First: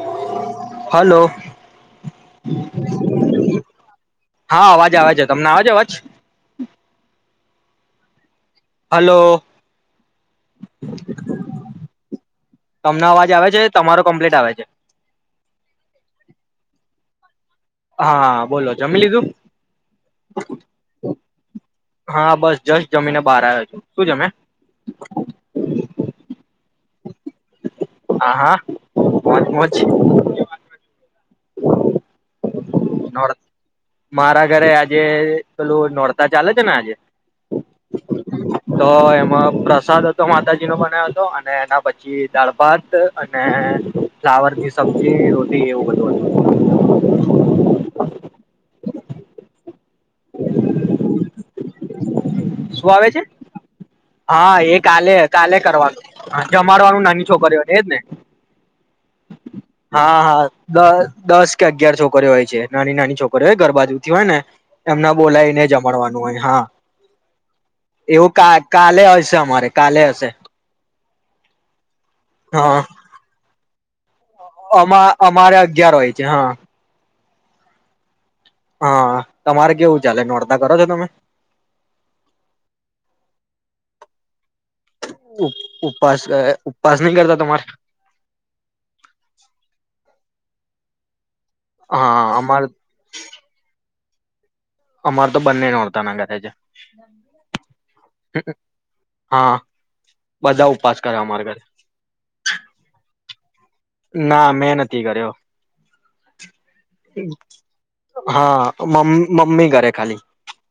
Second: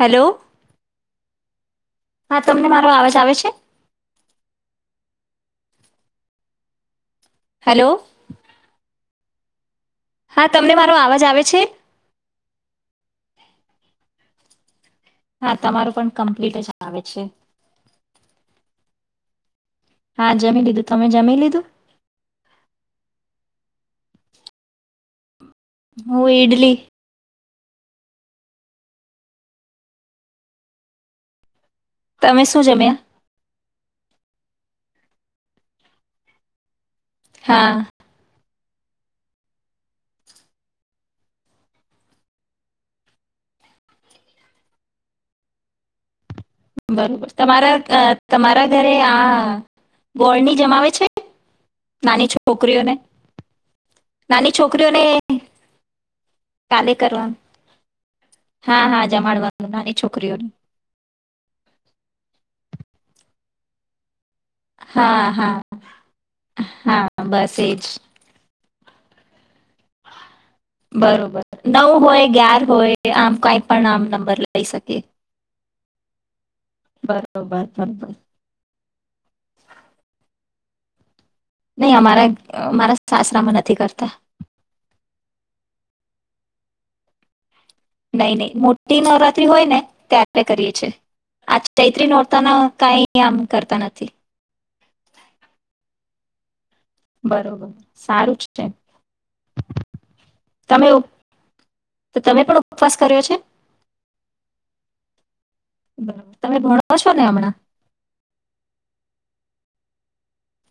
Hello hello. હા તમને મારો અવાજ આવે છે હા, અવાજ આવે છે. તમને અવે છે, અવાજ? હેલો હલો હા, તમને મારો અવાજ આવે છે? તમને અવાજ આવે છે તમારો કમ્પ્લીટ આવે છે. હા, તમારું પણ કમ્પ્લીટજ આવે છે. હા, બોલો જમી લીધું? હા, જમી લીધું, તમે જમી લીધું? હા, બસ જસ જમીને બહાર આવ્યો છું, શું જમિયા? હું ઇડલી હા, હા, મોજ મોજ તમે શું જમ્યા? નોર્થ મારા ઘરે આજે પેલું નોરતા ચાલે છે ને આજે હા. તો એમાં પ્રસાદ હતો માતાજી નો બનાવ્યો હતો અને એના પછી દાળ ભાત અને ફ્લાવર ની સબ્જી રોટી એવું બદુ. બરોબર તમારા અ તમારા ઘરે આ ગોળની જમાવે છે. નાની શું છોકરીઓને આવે છે નાની હા એ છોકરીઓને કાલે કાલે કરવાનું કાલે જમાડવાનું નાની કરવાનું છોકરીઓનેજ ને હા હા જમાડવાનું નાની હા હા છોકરીઓને દ દસ કે અગિયાર છોકરીઓ હોય છે નાની નાની. છોકરી હોય ઘર બાજુથી હોય ને. એમના હા હા બોલાયને જમડવાનું હોય. હા હા બસ એ જ એવું કા કાલે હશે અમારે કાલે હશે. બરોબર નવ હોય ગ્યાર હા હોય આમ કઈ પણ આમ. નંબર લઈ શકીએ અમા અમારે અગિયાર હોય. જ હા. બરોબર બરોબર. હા તમારે કેવું ચાલે નોડતાા કરો છો તમે? નહી અમારા અમારા સાસરામાં નથી કરતા. ઉપવાસ ઉપવાસ નહી કરતા તમારે? નઈ નહી મોટી નવરાત્રી હોય ને ત આપણે કરીએ છીએ. આ ચૈત્રી હા નોરતાના અમાર કઈ આમ કરતા નથી. અમાર તો બંને નોરતા ના કરે છે. બરોબર સારું જ છે, હા બધા તમે ઉપવાસ ઈ કરે અમારે ઘરે તમે પણ ઉપવાસ કર્યો છે? ના મેં નથી કર્યો બરોબર તમે ભણો છો ને હમણાં હા મ મમ્મી કરે. ખાલી.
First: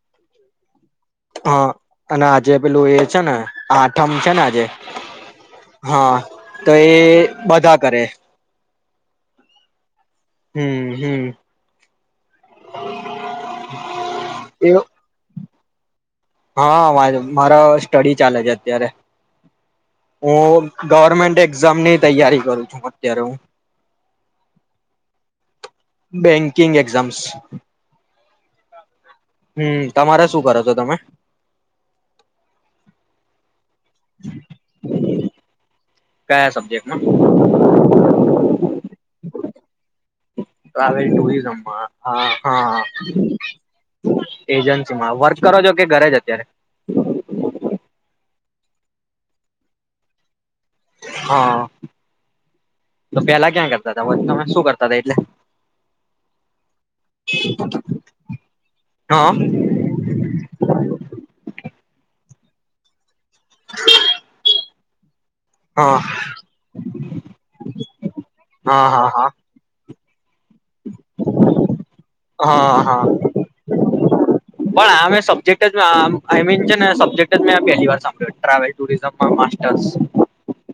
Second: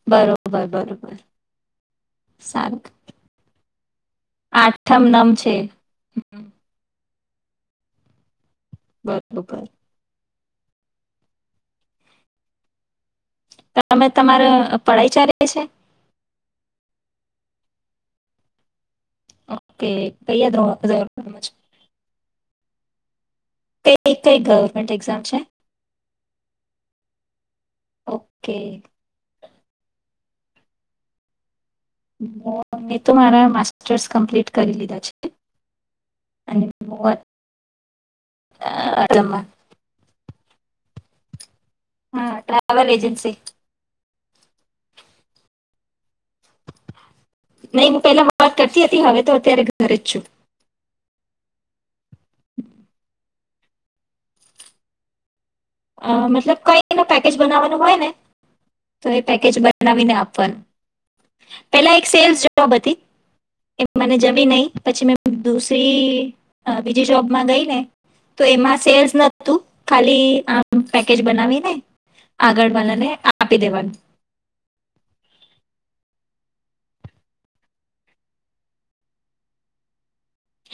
બરોબર બરોબર. હા અને આજે સારું પેલું એ છે ને આઠમ છે ને આજે આઠમ નમ છે હા હમ, તો એ બધા કરે. બરોબર. હમ્મ હમ્મ. અમે તમારે પઢાઈ ચાલી છે. હા મારે મારા સ્ટડી ચાલે છે અત્યારે. ઓકે કયા હું ગવર્મેન્ટ ધોરણમાં છો એક્ઝામની તૈયારી કરું છું. ત્યારૂ ક કઈ ગવર્મેન્ટન્ટ એક્ઝામ્ છે. બેંકિંગ એક્ઝામ્સ કે હમ્મ તમારે શું કરો છો તમે? મે તો મારા માસ સ્ટર ટર કરી લીધા છે કયા સબ્જેક્ટમાં [unintelligible] તો આવેલ ટુરિઝમ હા ટ્રાવેલ એજન્સી એજન્સીમાં. વર્ક કરો છો કે ઘરે જ અત્યારે? વર્ક કરતી હતી હવે તો અત્યારે ઘરે જ છું. હા. તો [inaudible] પેલા ક્યાં કરતા હતા, તમે શું કરતા હતા એટલે? અહ મતલબ કઈ [unintelligible] પેકેજ બનાવવાનું હોય ને તો એ હા પેકેજ બનાવીને આપવાનું. પેલા એક સેલ્સ જોબ હતી. એ મને જમી નહી. પછી મે હા દુસરી તા બીજી જોબમાં ગઈ ને તો એમાં હા હા સેલ્સ હા નતું. ખાલી આ પેકેજ બનાવીને આગળ હા હા વાલાને આપી દેવાનું. પણ આ મેં સબ્જેક્ટ જ આઈ મીન છે ને સબ્જેક્ટ જ મે પહેલી વાર સાંભળ્યો, ટાવેલ ટુરિઝમમાં માસ્ટરસ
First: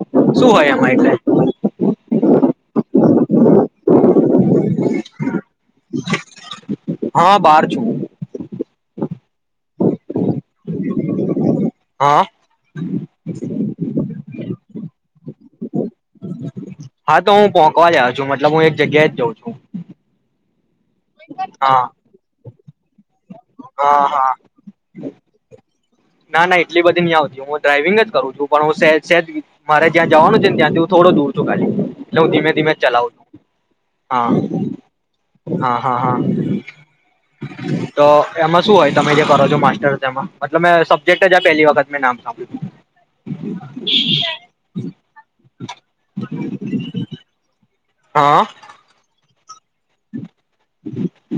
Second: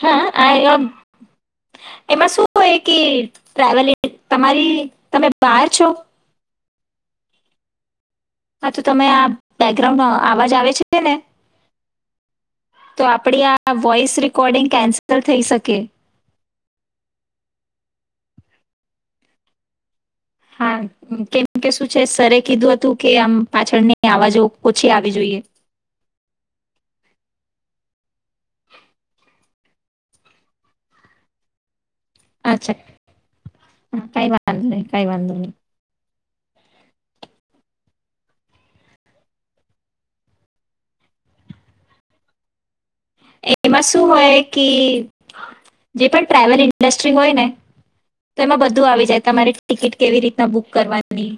હા, આ આયવા, એમાં શું હોય કે ટ્રાવેલિ તમારી, તમે બહાર છો? હા બહાર છું હું. હા તો તમે આ બેકગ્રાઉન્ડમાં આવાજ આવે છે ને હા તો આપણી આ વોઈસ રેકોર્ડિંગ કેન્સ લ થઈ શકે. હા તો હું પોહગવા આવ્યો છું, મતલબ હું એક જગ્યાએ જ જઉં છું. હા. કેમ કે હા શું છે સરે કીધું હત તું કે આમ પાછળને હા હા અવાજો ઓછી આવી જોઈએ. ના, ના એટલી બધી નહીં આવતી, હું ડ્રાઈવિંગ જ કરું છું પણ હું સે સે મારે જ્યાં જવાનું છે ત્યાંથી હું થોડો દૂર છું ખાલી. એટલે હું ધીમે ધીમે અચ્છા ચલાવું છું. કઈ હા, વાંધો નહી કઈ વાંધો હા, હા, હા. તો એમાં શું હોય તમે જે કરો છો માસ્ટરસ એમાં, મતલબ મે જેક્ટ જ આ પહેલી વખત મેં નામ સાંભળ્યું. એમાં શું હોય કે જે પણ ટ્રાવેલ ઇન્ડસ્ટ્રી હોય ને તો હા એમાં બધું આવી જાય તમારે ટિકિટ કેવી રીતના બુક કરવાની,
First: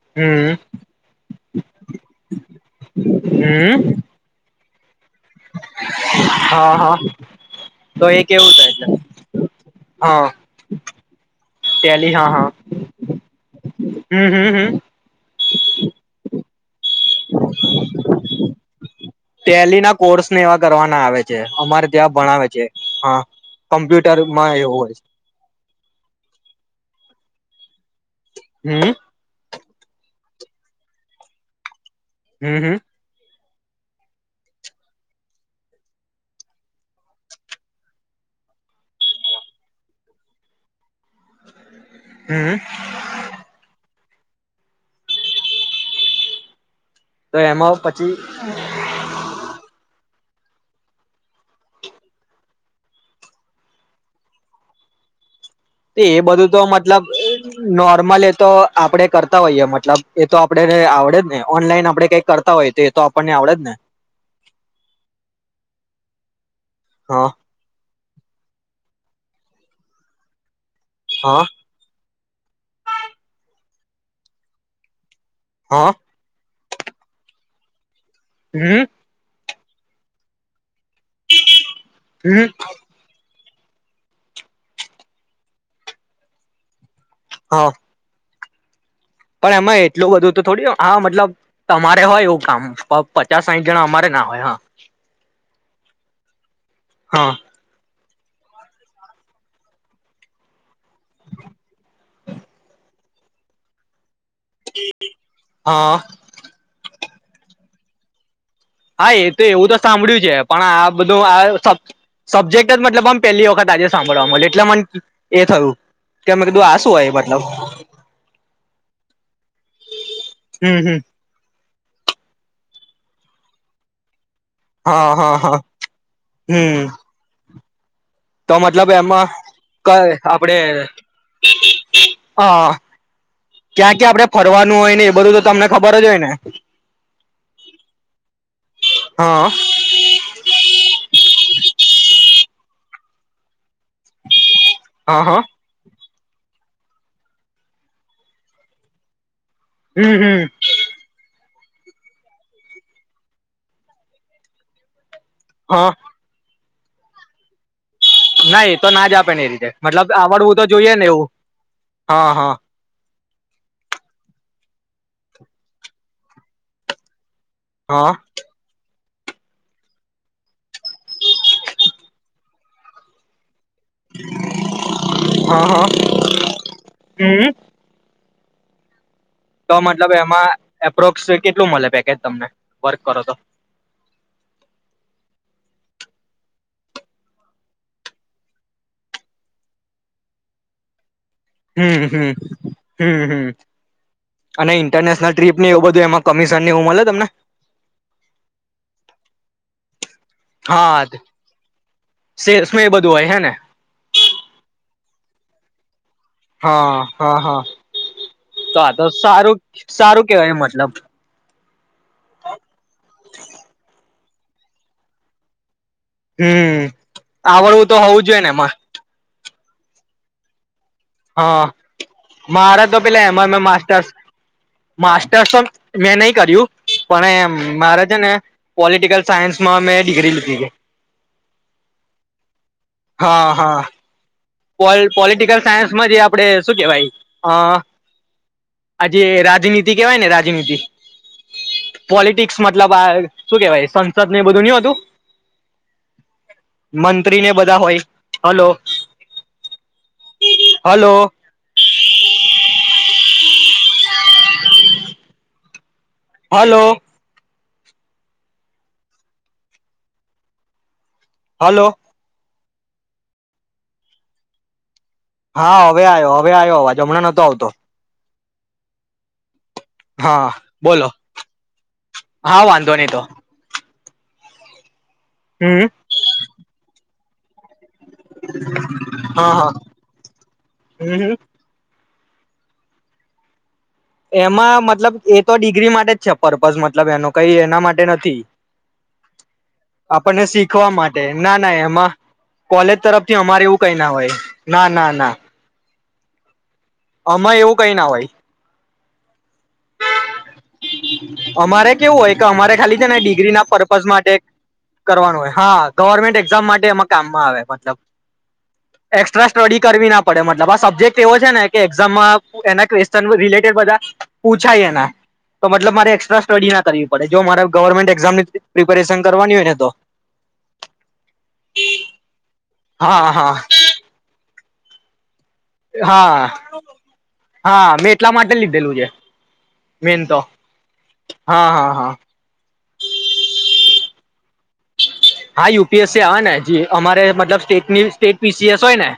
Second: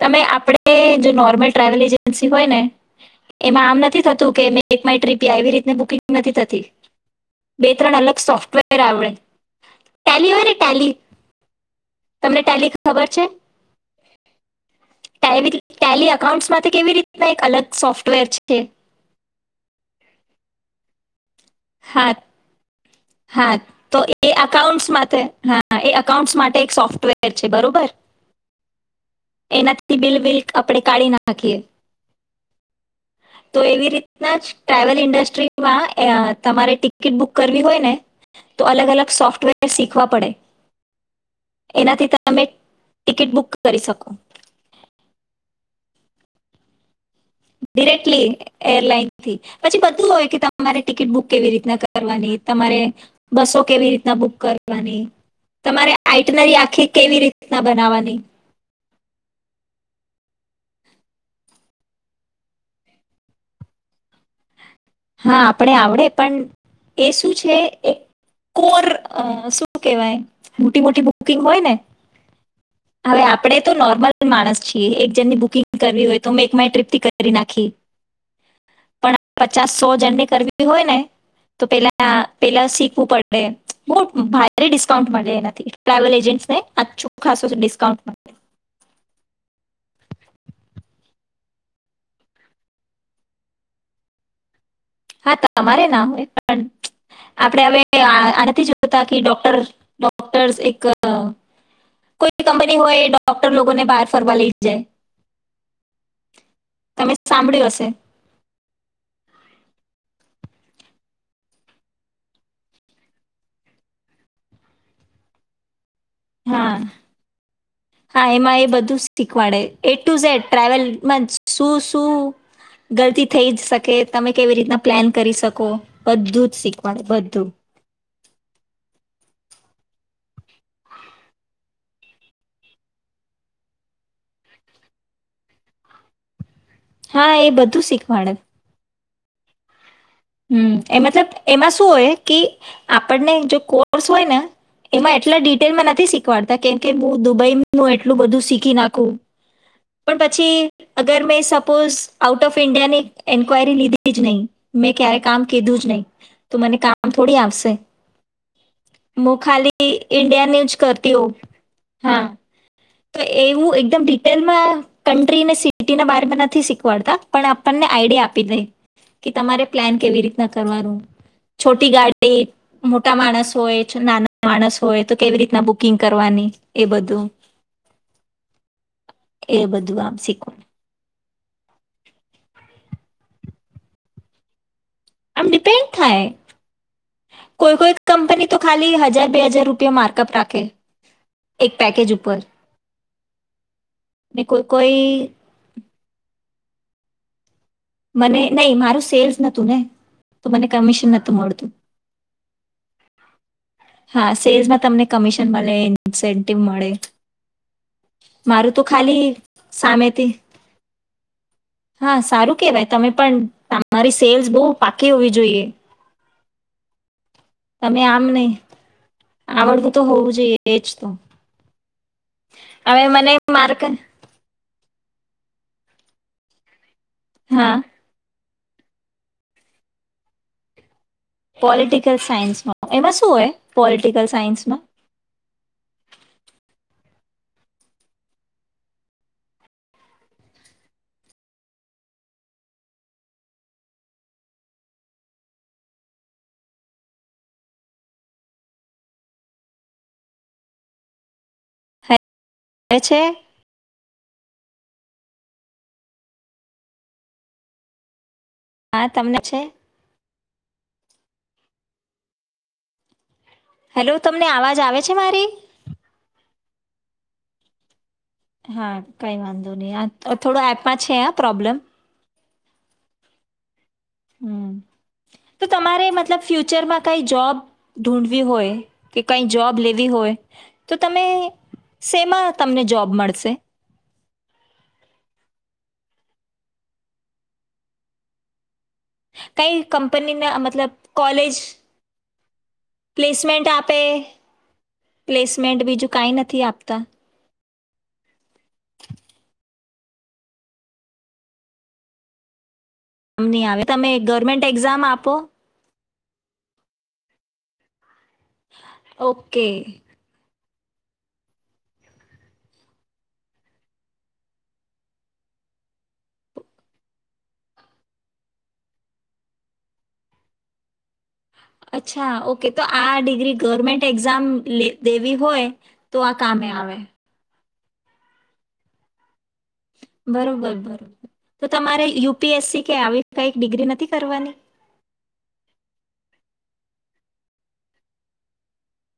તમે હમ આપડ જો નોર્મલ ટ્રાવેલ એજન્સી હોય ને, એમાં હમ આમ નથી થતું કે એક માઇ ટ્ર્રીપ આવી રીત બુિંગ નથી થતી, હા હા બે ત્રણ તો અલગ એ કેવું થાય સોફ્ટવેર એટલે આવડે, હા ટેલી હોય ને ટેલી ટેલી હા તમને હા ટેલી ખબર છે. હ હમ. ટેલી અકાઉન્ટમાંથી કેવી રીતના એક અલગ સોફ્ટવેર છે. છે. તેલી ના કોર્સ ને એવા કરવાના આવે છે. અમારે હા ત્યાં ભણાવ છે. હા તો એ કમ્પ્યુટરમાં એવું અકાઉન્ટ હોય છે માટે હા એકાઉન્ડસ માટે એક સોફ્ટવેર છે બરોબર. હમ. એનાથી બિલ બિલ આપણેે કાઢી ના નાખીએ. હમ હમ. તો એવી રીતના જ ટ્રાવેલ ઇન્ડસ્ટ્રીમાં તમારે ટિકિટ બુક કરવી હોય ને. તો અલગ અલગ સોફ્ટવેર શીખવા પડે. એનાથી તમે હમ ટિકિટ બુક કરી શકો. તો એમાં પછી ડિરેક્ટલી એરલાઈન થી, પછી બધું હોય તમારે ટિકિટ બુક કેવી રીતના કરવાની તમારે, બસો કેવી રીતના બુક કરવાની. તમારે એ બધું આઇટનરી તો આખી મતલબ કેવી રીતના બનાવવાની નોર્મલ એ તો આપડણે કરતા હોઈએ મતલબ એ તો આપણેેને આવડે જ ને ઓનલાઈન આપડણે કઈ કરતા હોઈએ તો એ તો આપણને આવડે જ ને. હા આપડે આવડે પણ એ હા શું છે એક કોર શું કેવાય. મોટી મોટી બુકિંગ હા હોય ને હવે આપડે તો નોર્મલ માણસ છીએ. જેની બુકિંગ હા કરવી હોય તો મેં એક માય ટ્રી કરી નાખી. હમ. પણ પચાસ સો જન ને કરવી હોય ને તો પેલા હમ પેલા શીખવું પડે. બહ ભારે ડિસ્કાઉન્ટ મળે એ નથી ટ્રાવલ એજન્ટને ખાસો હા ડિસ્કાઉન્ટમાં પણ એમાં એટલું બધું તો થોડી હા મતલબ તમારે હોય એવું કામ, પચાસ સાહીઠ જણા અમારે ના હોય હા. હા તમારે ના હોય. પણ હા આપડે હવે આનાથી જોતા કે ડોક્ટર ડોક્ટર્સ એક કોઈ કંપની હોય ડોક્ટર લોકો ને બહાર ફર લઈ જાય હા તમે સાંભળ્યું હશે હા એ તો એવું તો સાંભળ્યું છે પણ આ બધું આ સબ સબ્જેક્ટ જ મતલબ આમ પેલી વખત આજે સાંભળવાે એટલે મને એ થયું કે મેં કીધું હા આ શું હોય મતલબ હા એમાં એ બધું શીખવાડે એ ટુ ઝડ હમ હમ ટ્રાવેલમા શું શું ગલતી થઈ જ શકે તમે કેવી રીતના હા પ્લાન હા કરી હા શકો બધું જ હમ શીખવાડે બધું તો મતલબ એમાં ક આપડે હા ક્યાં ક્યાં આપડણે ફરવાનું હોય ને એ બધું તો તમને ખબર જ હોય ને હા એ બધું શીખવાડે હા હમ્મ એમાં છે ને એમાં શું હોય કે આપણને જો કોર્સ હોય ને એમાં હા હા એટલા ડિટેલમાં નથી શીખ કવાડતા કેમ કે હું દુબઈ હું એટલું બધું શીખી નાખું હમ પણ હમ પછી અગર મેં સ પોઝ આઉટ ઓફ ઇન્ડિયાની એન્યરી લીધી જ નહી મે ક્યારે કામ કીધું જ હા નહી તો મને કામ થોડી આવશે. નાઈ તો ના જ આપે હું એ રીતે ખાલી મતલબ આવડવું ઇન્ડિયાની તો જ જોઈએ ને કરતી એવું, હોઉં હા હા. તો એવું એકદમ ડિટેલમાં કન્ટ્રી સિટીના બમાં નથી શીખવાડતા. પણ આપણને હા આઈડિયા આપી દે. કે તમારે પ્લાન કેવી રીતના કરવાનું, છોટી ગાડી મોટા માણસ હોય નાના માણસ હોય તો કેવી હા રીતના હા બુકિંગ કરવાની એ બધું. હમ એ તો બધું મતલબ આમ એમાં શીખવું એપ્રોક્સ કેટલું મળે પેકેજ તમને વર્ક કરો તો? આમ ડિપેન્ડ થાય, કોઈ કોઈ કંપની તો ખાલી હજાર બે હજાર રૂપિયા માર્કઅપ રાખે. એક પેકેજ ઉપર હ હ ને કોઈ અને કોઈ ઇન્ટરનેશનલ ટ્રીપ એવું બધું એમાં કમિશન ની હું મળે? તમને? મને નહી મારું સેલ્સ નતું ને તો મને હા કમિશન નહોતું મળતું. સેલ્સમાં એ બધું હોય હે ને હા સેલ્સમાં તમને કમિશન મળે. ઇન્સેન્ટિવ મળે હા હા હા, મારું તો આ તો ખાલી સારું સારું સામેથી કેવાય મતલબ. હા સારું કેવાય તમે પણ તમારી સેલ્સ બહુ પાકી હોવી જોઈએ. હમ. આવડવું તો હોવું જોઈએ ને એમાં. આવડવુ તો હોવું જોઈએ. એ જ તો હા, મારે તો હવે પેલા મને એમાર મ માર્ક માસ્ટર્સ માસ્ટર્સ મેં નહી કર્યું. પણ હા એ મારે છે ને પોલિટિકલ સાયન્સમાં મેં ડિગ્રી લીધી છે. પોલિટિકલ સાયન્સમાં. એમાં શું હોય? પોલિટિકલ સાયન્સ પોલી પોલિટિકલ સાયન્સમાં જે આપડે શું કેવાય અઈ અહ આજે રાજનીતિ કેવાય ને રાજનીતિ પોલિટિક્સ મતલબ આ શું કેવાય સંસદને બધું નીહોતું મંત્રીને બધા હોય. હલો હલો એ છે. હલો. હા, તમને છે. હલો. હેલો, તમને આવાજ આવે છે મારી હા, હવે આયો હવ વે આયો અવાજ હમણાં નતો આવતો. હા, કઈ વાંધ અને આ અ હા થોડો એપમાં બોલો છે આ પ્રોબ્લેમ. હા, વાંધો નહી તો. હમ તો હમ તમારે મતલબ ફ્યુચરમાં કઈ જૉબ ઢૂઢવી હોય કે કઈ હા હા જવાબ લેવી હોય તો તમે હમ શેમાં તમને જોબ મળશે? એમાં મતલબ એ તો ડિગ્રી માટે જ છે પર્પઝ મતલબ એનો કઈ એના માટે નથી. કઈ આપણને કંપનીના મતલબ શીખવા માટે કોલેજ ના ના એમાં કોલેજ તરફથી અમારે પ્લેસમેન્ટ એવું કઈ આપે ના હોય ના ના ના પ્લેસમેન્ટ બીજું કાંઈ નથી આપતા અમાં એવું કઈ ના હોય. અમારે કેવું હોય કે અમારે ખાલી છે ને નામ ડિગ્રીના નહીં આવે પર્પઝ તમે માટે ગવર્મેન્ટ એક્ઝામ આપો કરવાનું હોય. હા ગવર્મેન્ટ એક્ઝામ માટે એમાં કામમાં આવે મતલબ. એક્સ્ટ્રા ઓકે સ્ટડી કરવી ના પડે મન લબા સબ્જેક્ટ એવો છે ને કે એઝામમાં એના કવેસ્ચન રિલેટેડ બધા પૂછાય એના. તો મતલબ મારે એક્સ્ટ્રા સ્ટડી ના કરવી પડે, જો મારે ગવર્મેન્ટ એક્ઝામની પ્રિપેરેશન કરવાની હોય ને તો. અચ્છા ઓક કે તો આ હા હા ડિગ્રી ગવર્મેન્ટ એક્ઝામ લે દેવી હોય, તો આ હા કામે આવે હા, મેં એટલા માટે લીધેલું છે. મેન તો બરોબર [unintelligible] હા તો હા તમારે હા યુ પી એસ સી કે આવી કઈક ડિગ્રી નથી કરવાની? હા, યુ પી એસ સી આવે ને, અમારે મતલબ state state P C S હોય ને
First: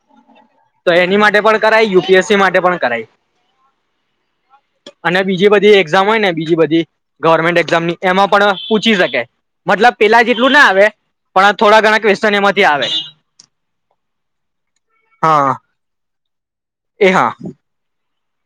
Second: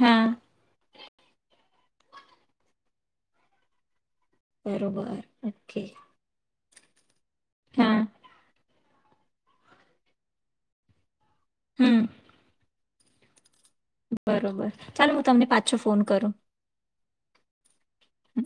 હા તો એની માટે પણ કરાય, યુ પી એસ સી માટે પણ કરાય. બરોબર અને બીજી બધી ઓકે એક્ઝામ હોય ને, બીજી બધી ગવર્મેન્ટ એક્ઝામ ની હા એમાં પણ [unintelligible] મતલબ પેલા જેટલું ના આવે પણ આ થોડા ઘણા હમ ક્વેસ્શન એમાંથી આવે બરોબર, ચાલો હું તમને હા પાછો ફોન કરું. એ હા હ